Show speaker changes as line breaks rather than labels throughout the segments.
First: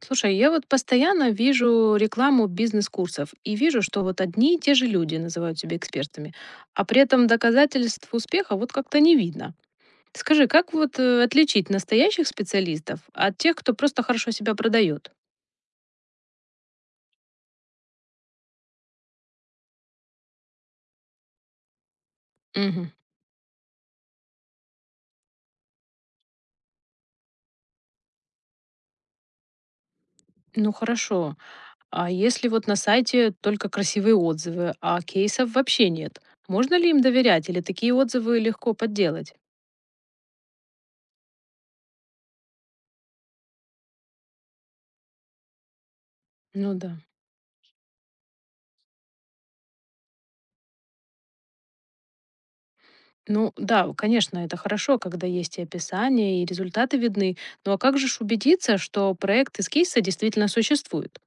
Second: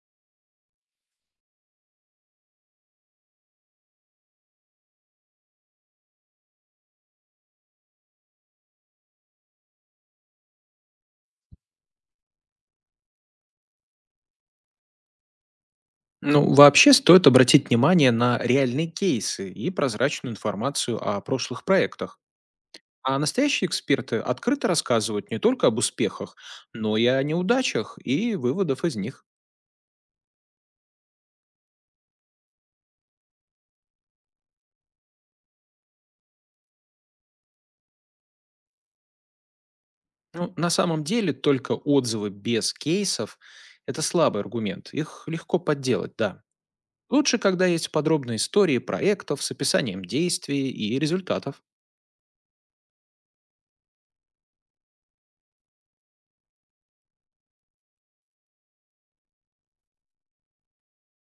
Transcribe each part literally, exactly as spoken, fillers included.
Слушай, я вот постоянно вижу рекламу бизнес-курсов и вижу, что вот одни и те же люди называют себя экспертами, а при этом доказательств успеха вот как-то не видно. Скажи, как вот э, отличить настоящих специалистов от тех, кто просто хорошо себя продает?
Ну, вообще стоит обратить внимание на реальные кейсы и прозрачную информацию о прошлых проектах.
Мгм.
А настоящие эксперты открыто рассказывают не только об успехах, но и о неудачах и выводах из них.
Ну хорошо. А если вот на сайте только красивые отзывы, а кейсов вообще нет, можно ли им доверять или такие отзывы легко подделать?
Ну, на самом деле только отзывы без кейсов– это слабый аргумент. Их легко подделать, да.
Ну да.
Лучше, когда есть подробные истории проектов с описанием действий и результатов.
Ну да, конечно, это хорошо, когда есть и описание, и результаты видны. Ну а как же ж убедиться, что проект из кейса действительно существует?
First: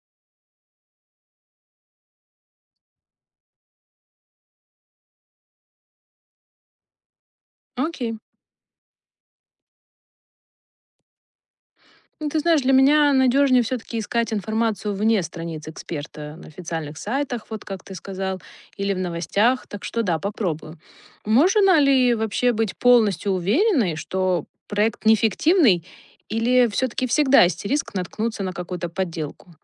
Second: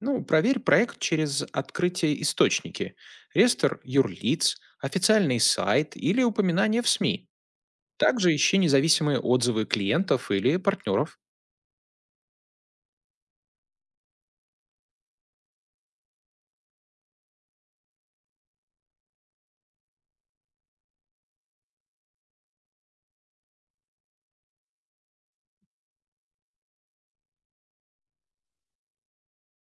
Ну, проверь проект через открытие источники, реестр юрлиц, официальный сайт или упоминания в с м и.
Окей.
Также ищи независимые отзывы клиентов или партнеров.
Ну, ты знаешь, для меня надежнее все-таки искать информацию вне страниц эксперта, на официальных сайтах, вот как ты сказал, или в новостях, так что да, попробую. Можно ли вообще быть полностью уверенной, что проект неэффективный, или все-таки всегда есть риск наткнуться на какую-то подделку?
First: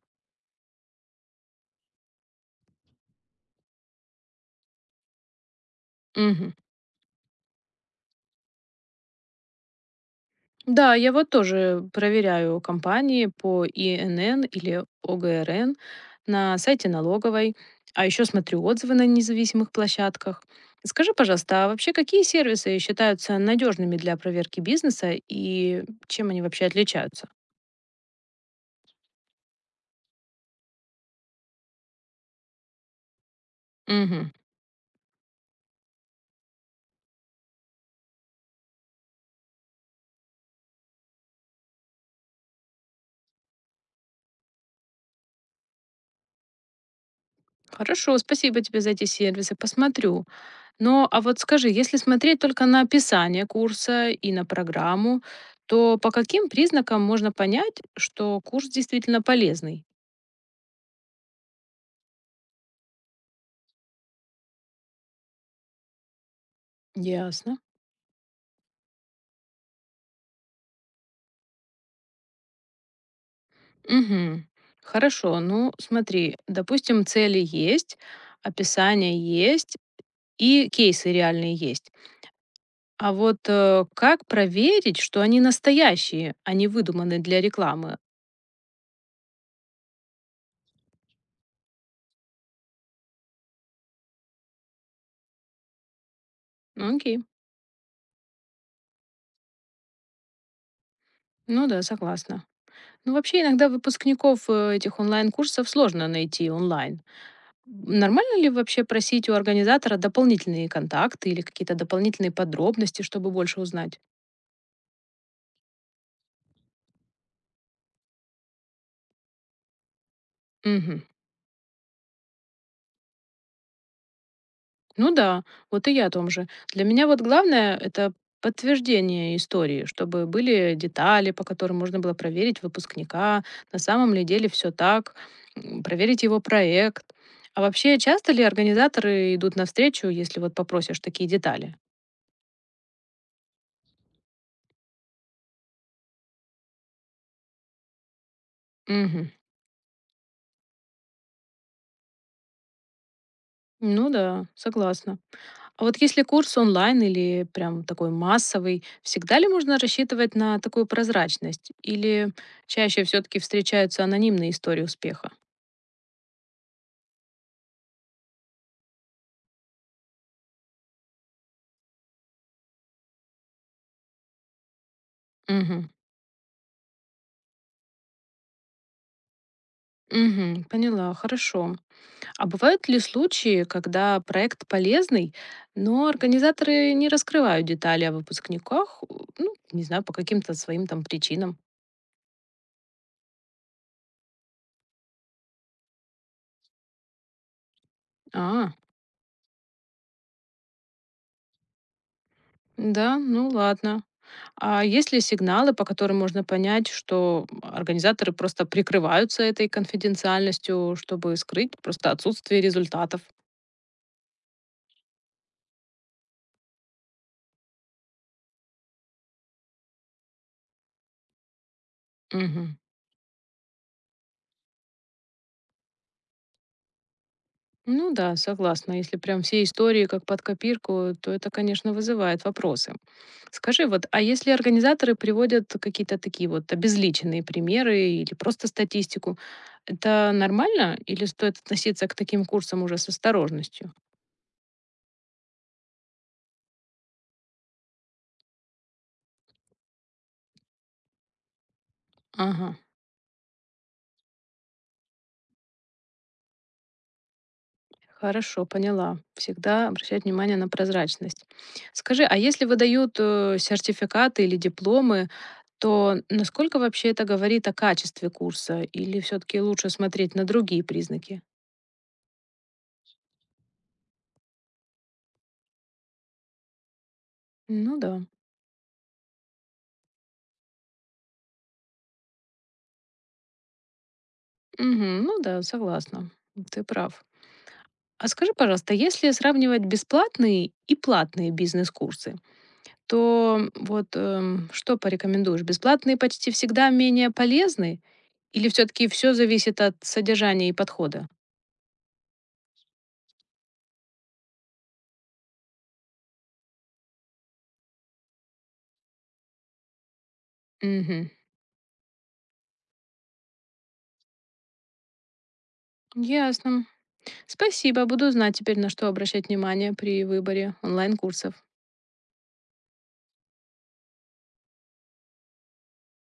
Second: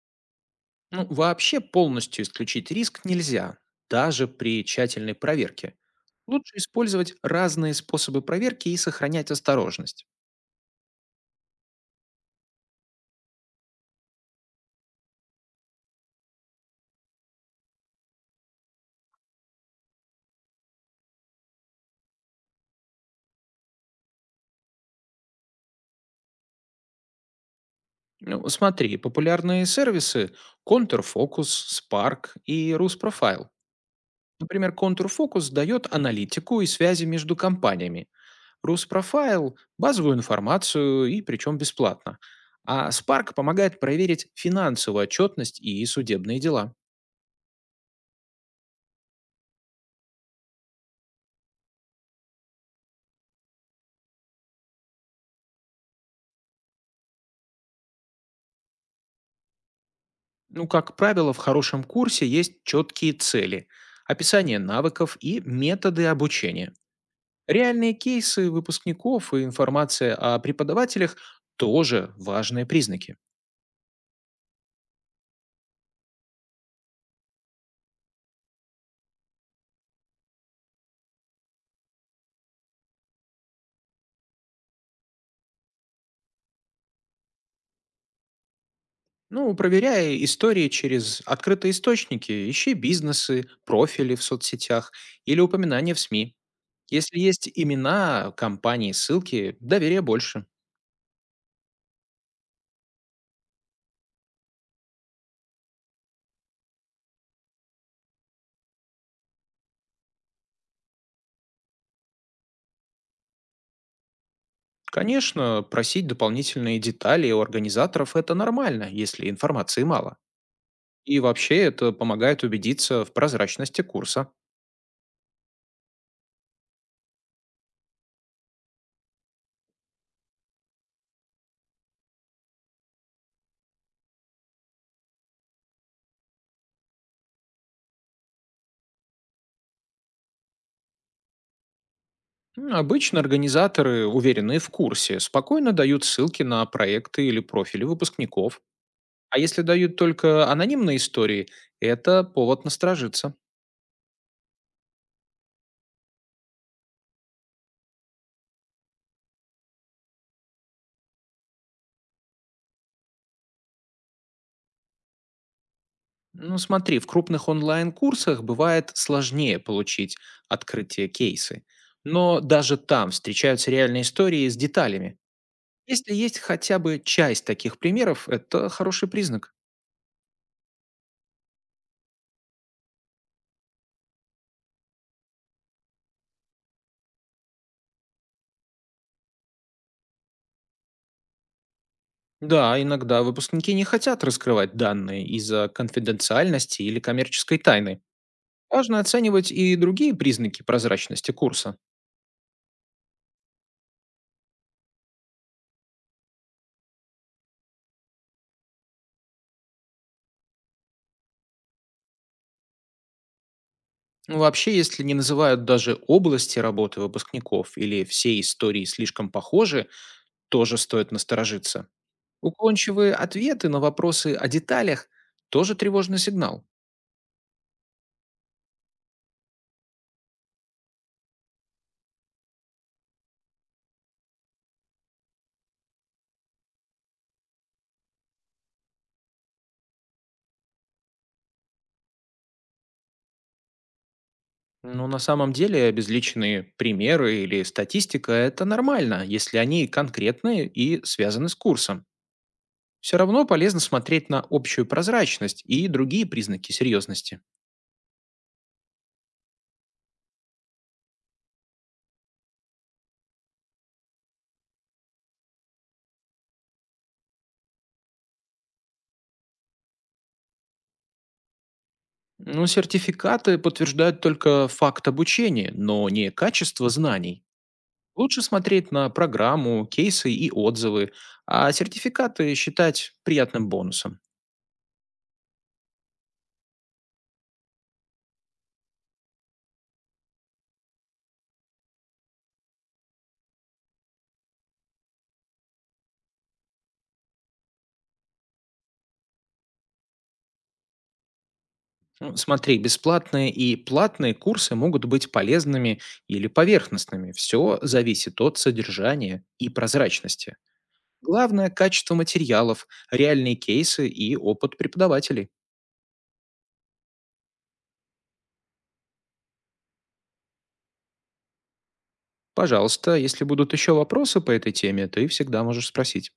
Ну, вообще полностью исключить риск нельзя, даже при тщательной проверке.
Мгм.
Лучше использовать разные способы проверки и сохранять осторожность.
Да, я вот тоже проверяю компании по И Н Н или О Г Р Н на сайте налоговой, а еще смотрю отзывы на независимых площадках. Скажи, пожалуйста, а вообще какие сервисы считаются надежными для проверки бизнеса и чем они вообще отличаются?
Ну, смотри, популярные сервисы контрфокус, спарк и руспрофайл.
Мгм.
Например, контрфокус дает аналитику и связи между компаниями, Руспрофайл– базовую информацию и причем бесплатно. А спарк помогает проверить финансовую отчетность и судебные дела.
Хорошо, спасибо тебе за эти сервисы, посмотрю. Но а вот скажи, если смотреть только на описание курса и на программу, то по каким признакам можно понять, что курс действительно полезный?
Ну, как правило, в хорошем курсе есть четкие цели, описание навыков и методы обучения.
Ясно.
Реальные кейсы выпускников и информация о преподавателях– тоже важные признаки.
Мгм. Хорошо. Ну, смотри, допустим, цели есть, описание есть и кейсы реальные есть. А вот э, как проверить, что они настоящие, а не выдуманы для рекламы?
Ну, проверяя истории через открытые источники, ищи бизнесы, профили в соцсетях или упоминания в СМИ.
Ну, окей.
Если есть имена, компании, ссылки, доверия больше.
Ну да, согласна. Ну, вообще, иногда выпускников э, этих онлайн-курсов сложно найти онлайн. Нормально ли вообще просить у организатора дополнительные контакты или какие-то дополнительные подробности, чтобы больше узнать?
Конечно, просить дополнительные детали у организаторов– это нормально, если информации мало.
Мгм.
И вообще это помогает убедиться в прозрачности курса.
Ну да, вот и я о том же. Для меня вот главное — это подтверждение истории, чтобы были детали, по которым можно было проверить выпускника, на самом ли деле все так, м, проверить его проект. А вообще, часто ли организаторы идут навстречу, если вот попросишь такие детали?
М, Обычно организаторы, уверенные в курсе, спокойно дают ссылки на проекты или профили выпускников.
Мгм.
А если дают только анонимные истории, это повод насторожиться.
Ну да, согласна. А вот если курс онлайн или прям такой массовый, всегда ли можно рассчитывать на такую прозрачность? Или чаще все-таки встречаются анонимные истории успеха?
Ну смотри, в крупных онлайн-курсах бывает сложнее получить открытие кейсы. Но даже там встречаются реальные истории с деталями.
Мгм.
Если есть хотя бы часть таких примеров, это хороший признак.
Мгм. Поняла, хорошо. А бывают ли случаи, когда проект полезный, но организаторы не раскрывают детали о выпускниках, у- ну, не знаю, по каким-то своим там причинам?
Да, иногда выпускники не хотят раскрывать данные из-за конфиденциальности или коммерческой тайны.
А,
Важно оценивать и другие признаки прозрачности курса.
да, ну ладно. А есть ли сигналы, по которым можно понять, что организаторы просто прикрываются этой конфиденциальностью, чтобы скрыть просто отсутствие результатов?
Ну, вообще, если не называют даже области работы выпускников или все истории слишком похожи, тоже стоит насторожиться.
Мгм.
Уклончивые ответы на вопросы о деталях– тоже тревожный сигнал.
Ну да, согласна. Если прям все истории как под копирку, то это, конечно, вызывает вопросы. Скажи, вот, а если организаторы приводят какие-то такие вот обезличенные примеры или просто статистику, это нормально или стоит относиться к таким курсам уже с осторожностью?
Но на самом деле обезличенные примеры или статистика– это нормально, если они конкретные и связаны с курсом.
Ага.
Все равно полезно смотреть на общую прозрачность и другие признаки серьезности.
Хорошо, поняла. Всегда обращать внимание на прозрачность. Скажи, а если выдают э, сертификаты или дипломы, то насколько вообще это говорит о качестве курса? Или все-таки лучше смотреть на другие признаки?
Но сертификаты подтверждают только факт обучения, но не качество знаний.
Ну да.
Лучше смотреть на программу, кейсы и отзывы, а сертификаты считать приятным бонусом.
Мгм. Ну да, согласна. Ты прав. А скажи, пожалуйста, если сравнивать бесплатные и платные бизнес-курсы, то вот эм, что порекомендуешь? Бесплатные почти всегда менее полезны? Или все-таки все зависит от содержания и подхода?
Ну, смотри, бесплатные и платные курсы могут быть полезными или поверхностными. Все зависит от содержания и прозрачности.
Мгм.
Главное– качество материалов, реальные кейсы и опыт преподавателей.
Ясно. Спасибо, буду знать теперь, на что обращать внимание при выборе онлайн-курсов.
Пожалуйста, если будут еще вопросы по этой теме, ты всегда можешь спросить.